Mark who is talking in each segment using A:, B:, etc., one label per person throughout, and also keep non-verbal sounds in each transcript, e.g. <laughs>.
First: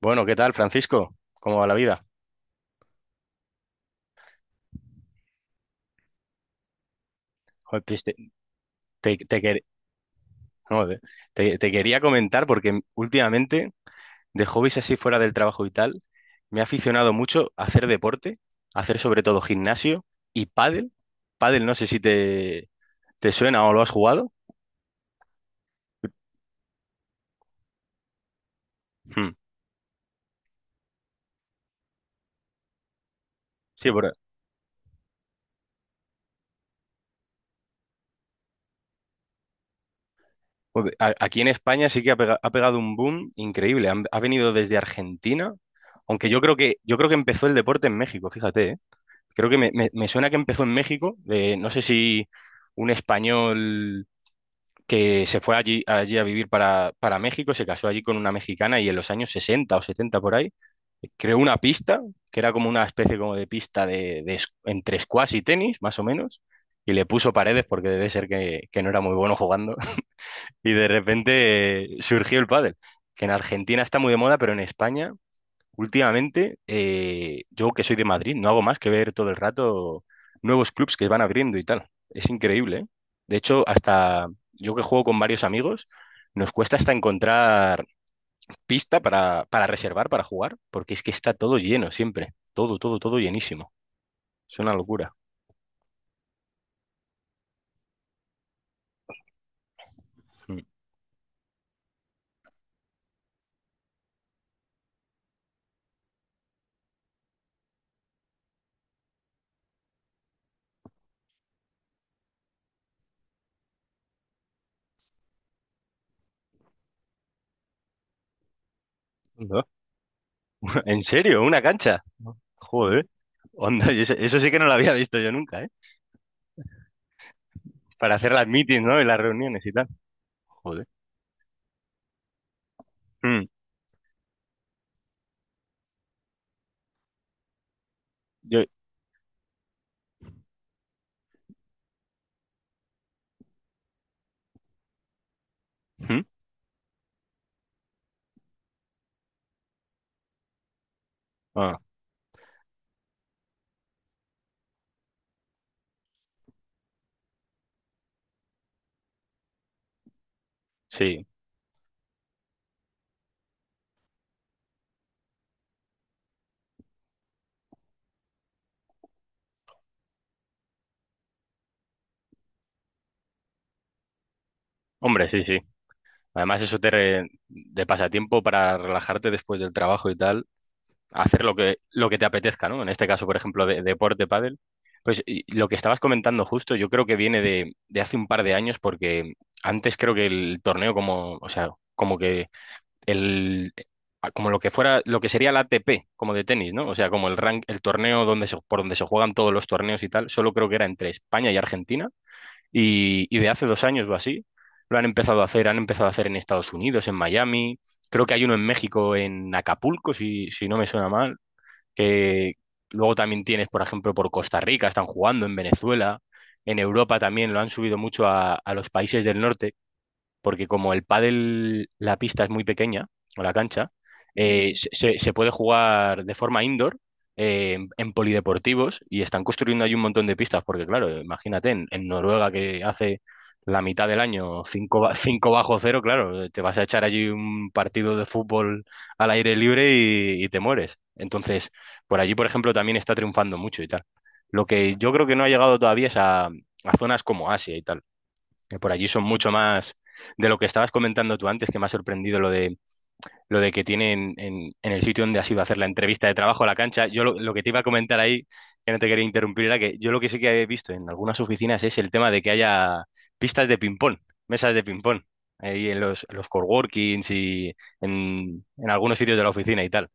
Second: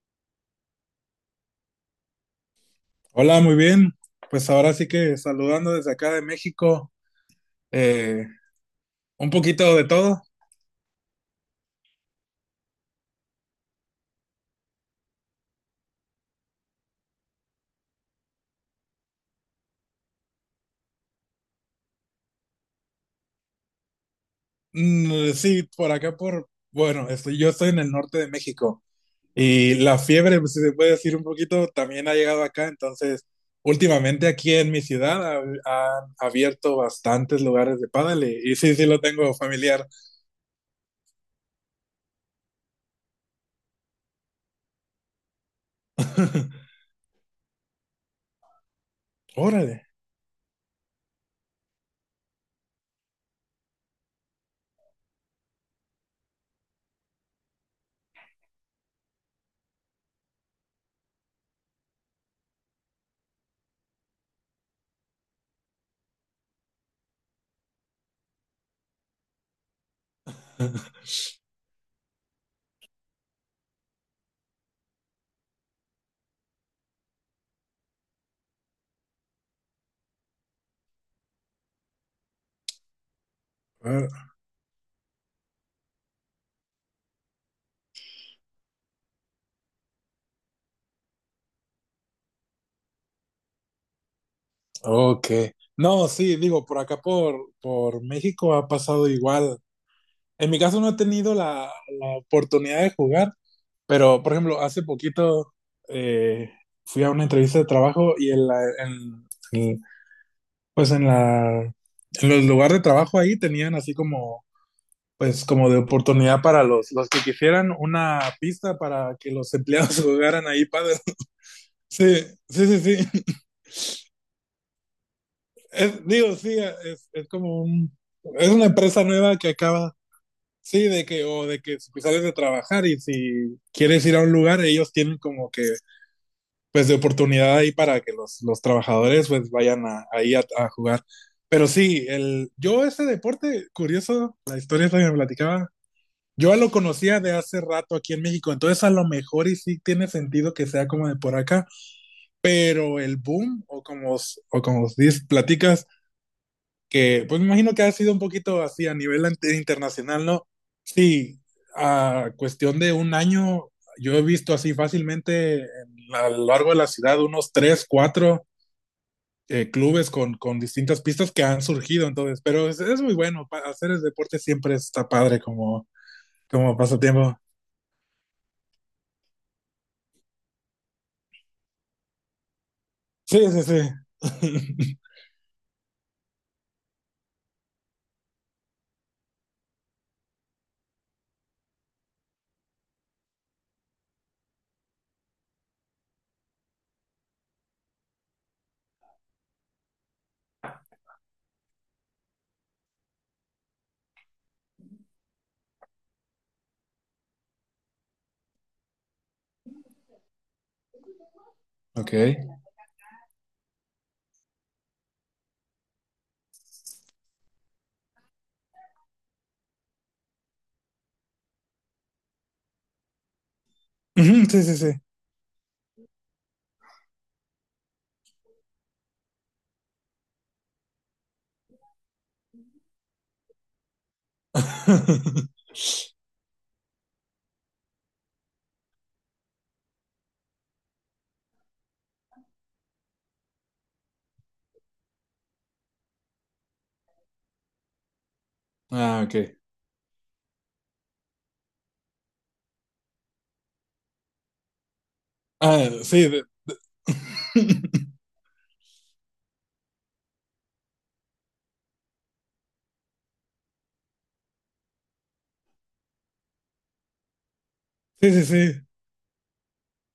A: Bueno, ¿qué tal, Francisco? ¿Cómo va la vida?
B: Hola, muy bien. Pues ahora sí que saludando desde acá de México,
A: Joder, pues, te,
B: eh,
A: te-
B: un
A: te quer-
B: poquito de todo.
A: no, te- te quería comentar porque últimamente, de hobbies así fuera del trabajo y tal, me he aficionado mucho a hacer deporte, a hacer sobre todo gimnasio y pádel. Pádel, no sé si te suena o lo has jugado.
B: Mm, sí, por acá por, bueno, yo estoy en el norte de México
A: Hmm.
B: y la fiebre, pues, si se puede decir un poquito, también ha llegado acá. Entonces,
A: Sí,
B: últimamente aquí en mi ciudad han abierto bastantes lugares de pádel y sí, sí lo tengo familiar.
A: joder, aquí en España sí que ha pegado un boom increíble. Ha venido desde Argentina, aunque
B: <laughs>
A: yo creo que empezó el deporte en México, fíjate, ¿eh? Creo que
B: Órale.
A: me suena que empezó en México, de, no sé si un español que se fue allí, allí a vivir para México, se casó allí con una mexicana y en los años 60 o 70 por ahí, creó una pista, que era como una especie como de pista entre squash y tenis, más o menos, y le puso paredes porque debe ser que no era muy bueno jugando. <laughs> Y de repente surgió el pádel, que en Argentina está muy de moda, pero en España... Últimamente, yo que soy de Madrid, no hago más que ver todo el rato nuevos clubs que van abriendo y tal. Es increíble, ¿eh? De hecho, hasta
B: Ah,
A: yo que juego con varios amigos, nos cuesta hasta encontrar pista para reservar, para jugar, porque es que está todo lleno siempre. Todo, todo, todo llenísimo. Es una locura.
B: Ok. No, sí, digo, por acá por México ha pasado igual. En mi
A: Mm.
B: caso no he tenido la oportunidad de jugar, pero por ejemplo, hace poquito eh, fui a una entrevista de trabajo y en la, en- pues en la, en los lugares de trabajo ahí tenían así como, pues como de oportunidad para los que quisieran una pista para que los
A: ¿No?
B: empleados <laughs> jugaran ahí
A: <laughs>
B: padre.
A: ¿En serio? ¿Una cancha?
B: Sí, sí, sí,
A: Joder.
B: sí.
A: Onda, y eso sí que no lo había visto yo nunca, ¿eh?
B: Digo, sí, es, es como un,
A: Para hacer las
B: es una
A: meetings, ¿no? Y
B: empresa
A: las
B: nueva que
A: reuniones y tal.
B: acaba. Sí,
A: Joder.
B: o de que si sales de trabajar y
A: Mm.
B: si quieres ir a un lugar, ellos tienen como que, pues, de oportunidad ahí para que los
A: Yo...
B: trabajadores, pues, vayan a jugar. Pero sí, yo ese deporte, curioso, la historia esa que me platicaba,
A: ¿Mm?
B: yo lo conocía de hace rato aquí en México, entonces a lo mejor y sí tiene sentido que sea como de por acá,
A: Ah,
B: pero el boom, o como dices, platicas, que pues me imagino que ha sido un poquito así a nivel internacional, ¿no?
A: sí.
B: Sí, a cuestión de un año, yo he visto así fácilmente a lo largo de la ciudad unos tres, cuatro clubes con distintas pistas que han surgido, entonces, pero es muy bueno, hacer el deporte siempre está
A: Hombre,
B: padre
A: sí, sí.
B: como,
A: Además,
B: como pasatiempo.
A: de pasatiempo para relajarte después del trabajo y tal, hacer lo que te apetezca, ¿no? En este caso, por
B: Sí, sí,
A: ejemplo, de,
B: sí.
A: deporte, pádel.
B: <laughs>
A: Pues y lo que estabas comentando justo, yo creo que viene de hace un par de años, porque antes creo que el torneo como, o sea, como que el como lo que fuera, lo que sería la ATP, como de tenis, ¿no? O sea, como el rank, el torneo donde se- por donde se juegan todos los torneos y tal, solo creo que era entre España y Argentina y de hace dos años o así, lo han empezado a hacer, han empezado a hacer en Estados Unidos, en Miami, creo que hay uno en México, en Acapulco, si, si no me suena mal,
B: Ok.
A: que luego también tienes, por ejemplo, por Costa Rica, están jugando en Venezuela, en Europa también lo han subido mucho a los países del norte porque como el pádel, la pista es muy pequeña, o la cancha,
B: Ujú, sí,
A: eh,
B: sí, sí.
A: se, se puede jugar de forma indoor, en polideportivos, y están construyendo ahí un montón de pistas, porque claro, imagínate, en Noruega que hace la mitad del año <laughs> 5
B: <laughs>
A: bajo cero, claro, te vas a echar allí un partido de fútbol al aire libre y te mueres. Entonces, por allí, por ejemplo, también está triunfando mucho y tal. Lo que yo creo que no ha llegado todavía es a zonas como Asia y tal que por allí
B: Ah,
A: son
B: ok.
A: mucho más de lo que estabas comentando tú antes, que me ha sorprendido lo de que tienen en el sitio donde has ido a hacer la
B: Ah,
A: entrevista
B: sí,
A: de trabajo a la cancha. Yo lo que te iba a comentar
B: <laughs>
A: ahí, que no te quería interrumpir, era que yo lo que sí que he visto en algunas oficinas es el tema de que haya pistas de ping-pong, mesas de ping-pong, ahí en los coworkings y
B: sí, sí, sí.
A: en algunos sitios de la oficina y tal.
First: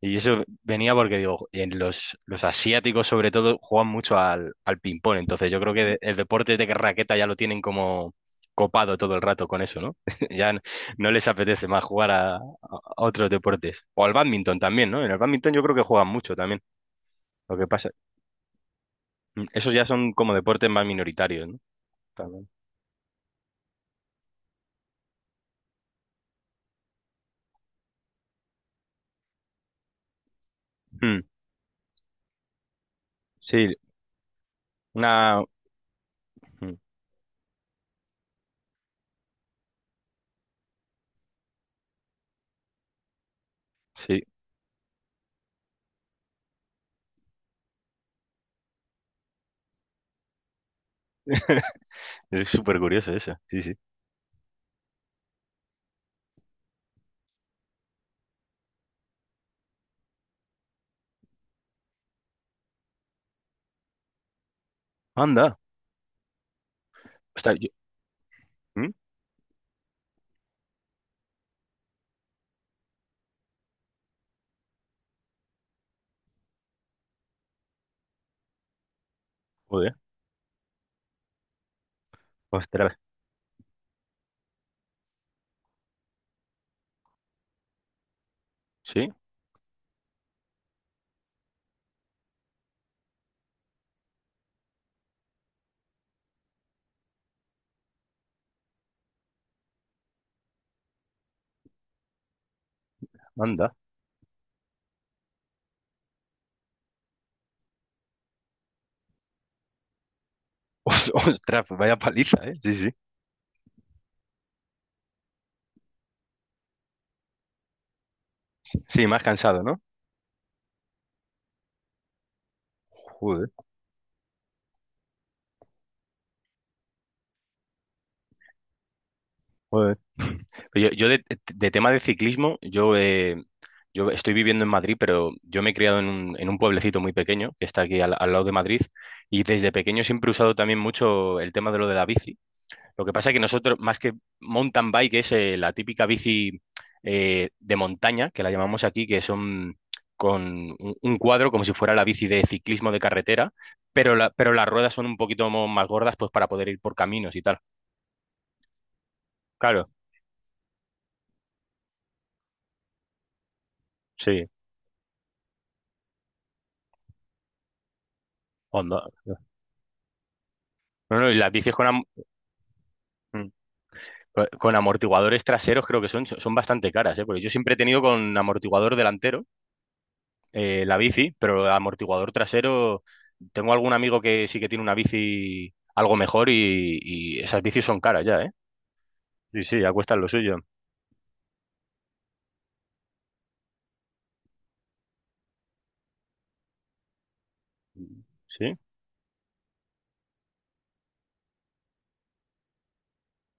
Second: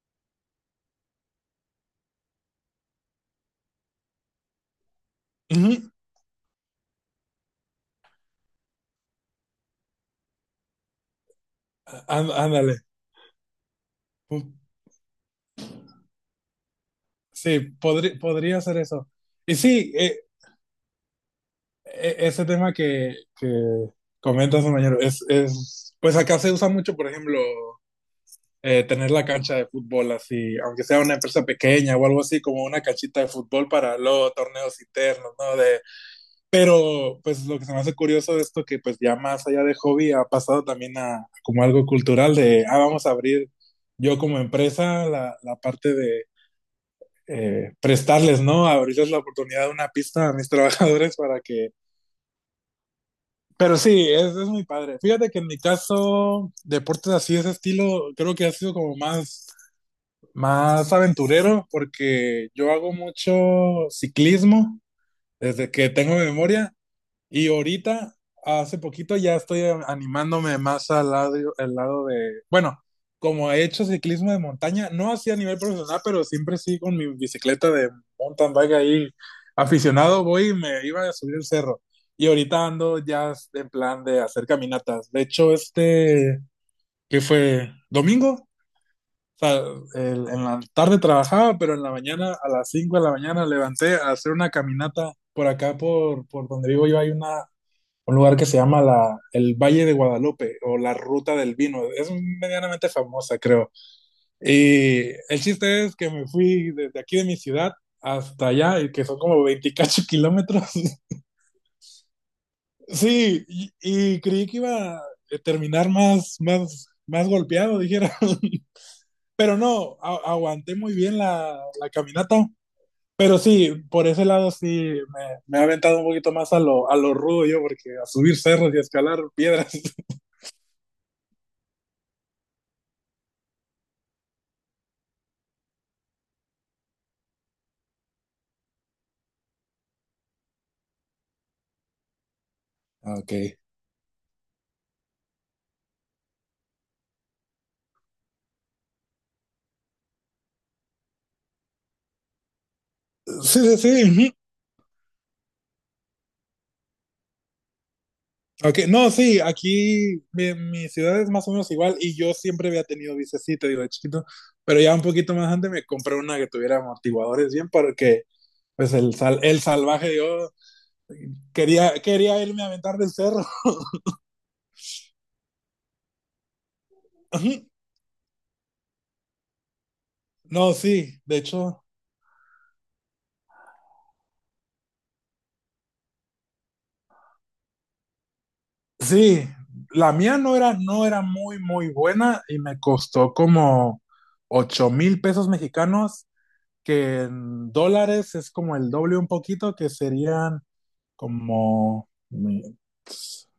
A: Y eso venía porque digo, en los asiáticos sobre todo juegan mucho al, al ping-pong, entonces yo creo que
B: Ujú,
A: el deporte de raqueta ya lo tienen como copado todo el rato con eso, ¿no? <laughs> Ya n- no les apetece más jugar
B: á-
A: a
B: Ándale.
A: otros deportes. O al bádminton también, ¿no? En el bádminton yo creo que juegan mucho también. Lo
B: Sí,
A: que pasa,
B: podría ser eso. Y
A: esos ya
B: sí,
A: son como deportes más minoritarios, ¿no?
B: ese
A: También.
B: tema que comentas, compañero, es, pues acá se usa mucho, por ejemplo, tener la cancha de fútbol así, aunque sea una
A: Mm,
B: empresa pequeña o algo así, como una canchita de fútbol
A: sí,
B: para luego torneos internos,
A: una...
B: ¿no?
A: mm,
B: Pero pues lo que se me hace curioso de esto, que pues ya más allá de hobby ha pasado también a como algo cultural de, ah, vamos a abrir yo
A: sí,
B: como empresa la parte de prestarles, ¿no? Abrirles la oportunidad de una pista a mis <laughs> trabajadores para que...
A: <laughs> es súper curioso eso. Sí, sí.
B: Pero sí, es muy padre. Fíjate que en mi caso, deportes así de ese estilo, creo que ha sido como más aventurero, porque yo hago mucho ciclismo
A: Anda.
B: desde que tengo memoria y
A: Ostras, yo-
B: ahorita, hace
A: mm,
B: poquito, ya estoy animándome más al lado de, bueno, como he hecho ciclismo de montaña, no así a nivel profesional, pero siempre sí con mi bicicleta de mountain bike ahí
A: Joder.
B: aficionado, voy y me iba a subir el cerro. Y ahorita
A: Ostras.
B: ando ya en plan de hacer caminatas. De hecho, este, que fue domingo, o
A: Sí,
B: sea, en la tarde trabajaba, pero en la mañana, a las 5 de la mañana, levanté a hacer una caminata por acá, por donde vivo yo, hay una un lugar que se llama el Valle de Guadalupe o la Ruta del Vino. Es medianamente famosa, creo.
A: anda.
B: Y el chiste es que me fui desde aquí de mi ciudad hasta allá, y que son como 28 kilómetros.
A: <laughs>
B: <laughs>
A: Ostras, vaya paliza, ¿eh? Sí, sí.
B: Sí, y creí que iba a terminar más golpeado, dijera. <laughs>
A: Sí, más
B: Pero
A: cansado, ¿no?
B: no, aguanté muy bien la caminata. Pero
A: Joder.
B: sí, por ese lado sí me ha aventado un poquito más a lo rudo yo, porque a subir cerros y a escalar piedras.
A: Joder.
B: <laughs>
A: Pero yo de tema de ciclismo, yo estoy viviendo en Madrid, pero yo me he criado en un pueblecito muy pequeño que está aquí al, al lado de Madrid y desde pequeño siempre he usado también mucho el tema de lo de la bici. Lo que
B: Ah,
A: pasa es que
B: Ok.
A: nosotros, más que mountain bike, es la típica bici de montaña, que la llamamos aquí, que son con un cuadro como si fuera la bici de ciclismo de carretera,
B: Sí, sí, sí.
A: pero,
B: Ujú.
A: pero las ruedas son un poquito más gordas pues para poder ir por caminos y tal.
B: Okay. No, sí,
A: Claro,
B: aquí mi ciudad es más o menos igual y yo siempre había tenido bicicleta, digo, de chiquito,
A: sí.
B: pero ya un poquito más antes me compré una que tuviera amortiguadores bien porque pues
A: Onda.
B: el salvaje yo
A: No, no, y las bicis con,
B: quería,
A: am-
B: quería irme a aventar del cerro.
A: mm, co- con amortiguadores traseros creo que son, son bastante caras, ¿eh?
B: <laughs>
A: Porque yo
B: Ujú.
A: siempre he tenido con amortiguador delantero
B: No,
A: la
B: sí,
A: bici,
B: de
A: pero
B: hecho,
A: amortiguador trasero, tengo algún amigo que sí que tiene una bici algo mejor y esas bicis son caras ya, ¿eh?
B: sí,
A: Sí, sí, ya
B: la
A: cuestan lo
B: mía
A: suyo.
B: no era muy, muy buena y me costó como 8,000 pesos mexicanos que en dólares es como
A: ¿Sí?
B: el doble un poquito, que serían como, mi-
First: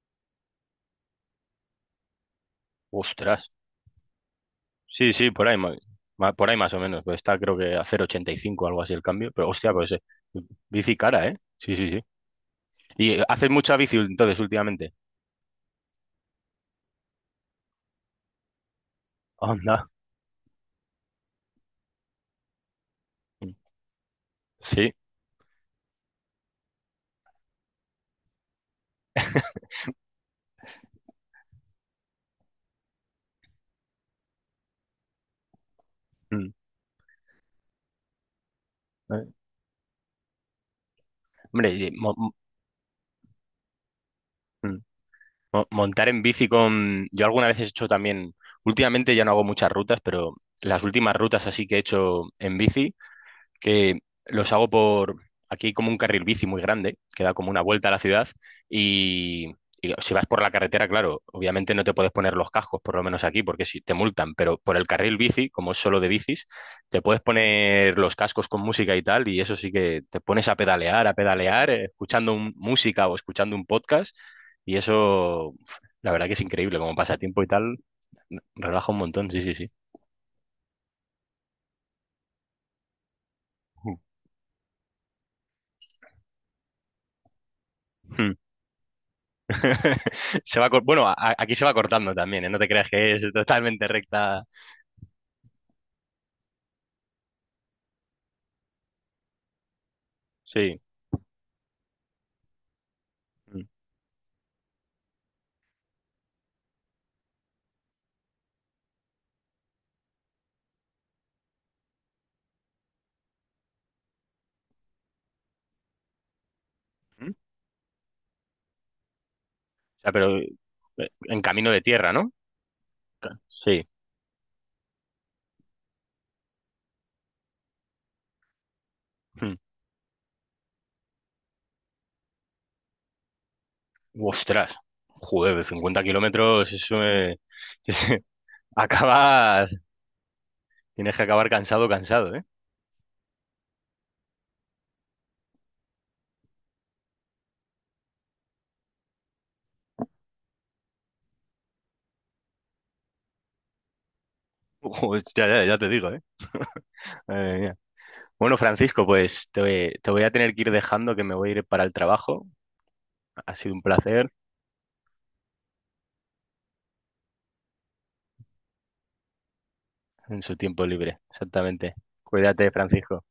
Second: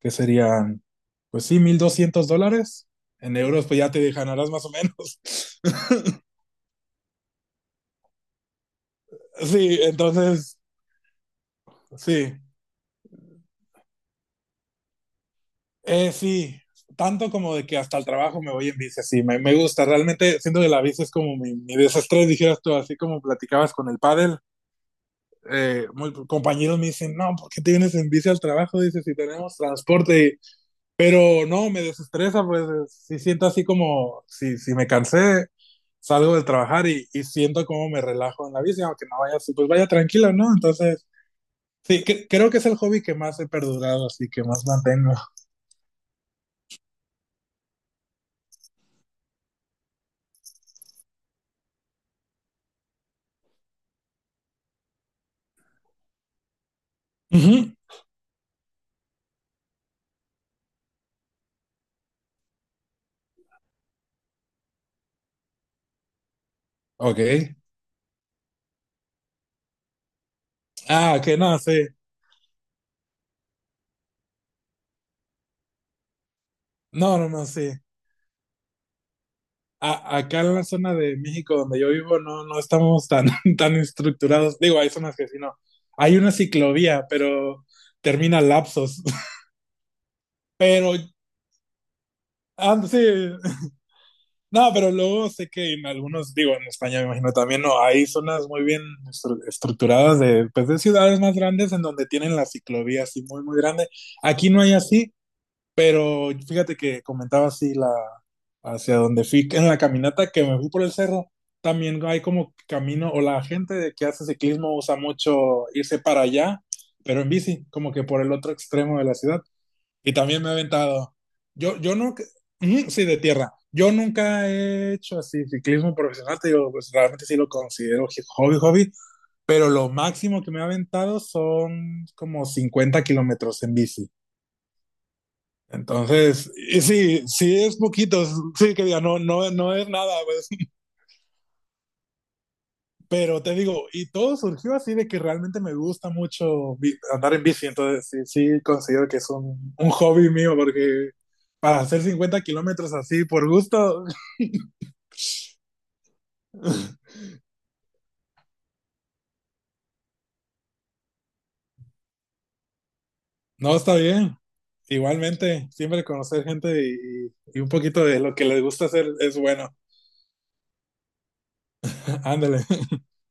B: que serían, pues sí, 1,200 dólares. En
A: Ostras.
B: euros, pues ya te ganarás más o
A: Sí,
B: menos.
A: sí, por ahí, ma-
B: <laughs>
A: ma- por ahí más o menos. Pues está creo que a cero coma ochenta y cinco algo así el cambio, pero hostia,
B: Sí,
A: pues
B: entonces,
A: bici cara, ¿eh? Sí, sí, sí.
B: sí,
A: ¿Y haces mucha bici entonces últimamente?
B: sí, tanto como de que hasta el trabajo me voy en bici, sí, me gusta,
A: Anda.
B: realmente siento que la bici es como mi desestrés, dijeras tú, así como platicabas con el pádel,
A: Sí.
B: compañeros me dicen, no, ¿por qué te vienes en bici al trabajo? Dices, si tenemos transporte, pero no, me desestresa, pues sí siento así como, si me cansé, salgo de trabajar y siento como me relajo en la bici, aunque no
A: Eh,
B: vaya así, pues vaya tranquilo, ¿no? Entonces,
A: Hombre, y
B: sí,
A: mo- mo-
B: creo que es el hobby que más he perdurado, así que más
A: mm,
B: mantengo.
A: montar en bici con... Yo alguna vez he hecho también, últimamente ya no hago muchas rutas, pero las últimas rutas así que he hecho en bici, que los hago por aquí como un carril bici muy grande, que da como una
B: Ujú.
A: vuelta a la ciudad y, y si vas por la carretera, claro, obviamente no te puedes poner los cascos, por lo menos aquí, porque si te multan, pero por el carril bici, como es solo de bicis, te
B: Ok.
A: puedes poner los cascos con música y tal, y eso sí que te pones a
B: Ah, que no,
A: pedalear,
B: sí.
A: escuchando música o escuchando un podcast, y eso, uf, la verdad que es increíble, como
B: No, no,
A: pasatiempo
B: no,
A: y
B: sí.
A: tal, relaja un montón, sí, sí, sí.
B: Acá en la zona de México donde yo vivo no, no estamos tan, <laughs> tan estructurados. Digo, hay zonas que sí, no. Hay una ciclovía, pero termina
A: <laughs>
B: lapsos. <laughs>
A: <laughs> Se va,
B: Pero,
A: aquí se va cortando también, ¿eh? No te
B: ah,
A: creas
B: sí,
A: que es totalmente recta.
B: no, pero luego sé que en algunos, digo, en España me imagino también, no, hay zonas muy bien estructuradas de, pues, de
A: Sí.
B: ciudades más grandes en donde tienen la ciclovía así muy, muy
A: Mm.
B: grande. Aquí no hay así, pero fíjate que comentaba así hacia donde fui en la caminata que me fui por el cerro, también hay como camino, o la gente de que hace ciclismo usa mucho irse para allá, pero
A: ¿Mm?
B: en
A: O
B: bici, como que por el otro extremo de la ciudad.
A: sea,
B: Y
A: pero
B: también me he aventado.
A: en camino
B: Yo,
A: de
B: yo
A: tierra,
B: nunca,
A: ¿no?
B: ujú, sí, de tierra.
A: Sí.
B: Yo nunca he hecho así ciclismo profesional, te digo, pues realmente sí lo considero hobby, hobby,
A: Mm.
B: pero lo máximo que me he aventado son como 50 kilómetros en bici.
A: Ostras. Joder, 50
B: Entonces,
A: kilómetros,
B: y
A: eso
B: sí, sí es
A: <laughs>
B: poquito, sí que diga, no, no,
A: acabas,
B: no es nada, pues,
A: tienes que acabar cansado, cansado, ¿eh?
B: pero te digo, y todo surgió así de que realmente me gusta mucho andar en bici, entonces sí, sí considero que es un hobby mío, porque para hacer 50 kilómetros así por gusto,
A: Hostia, ya, ya te digo, ¿eh?
B: <laughs>
A: Madre mía. Bueno, Francisco, pues te voy a tener que ir dejando, que me voy a ir para el trabajo. Ha sido
B: no
A: un
B: está
A: placer
B: bien. Igualmente, siempre conocer gente y un poquito de lo que les gusta hacer es bueno.
A: en su tiempo libre, exactamente.
B: <laughs> Ándale.
A: Cuídate, Francisco.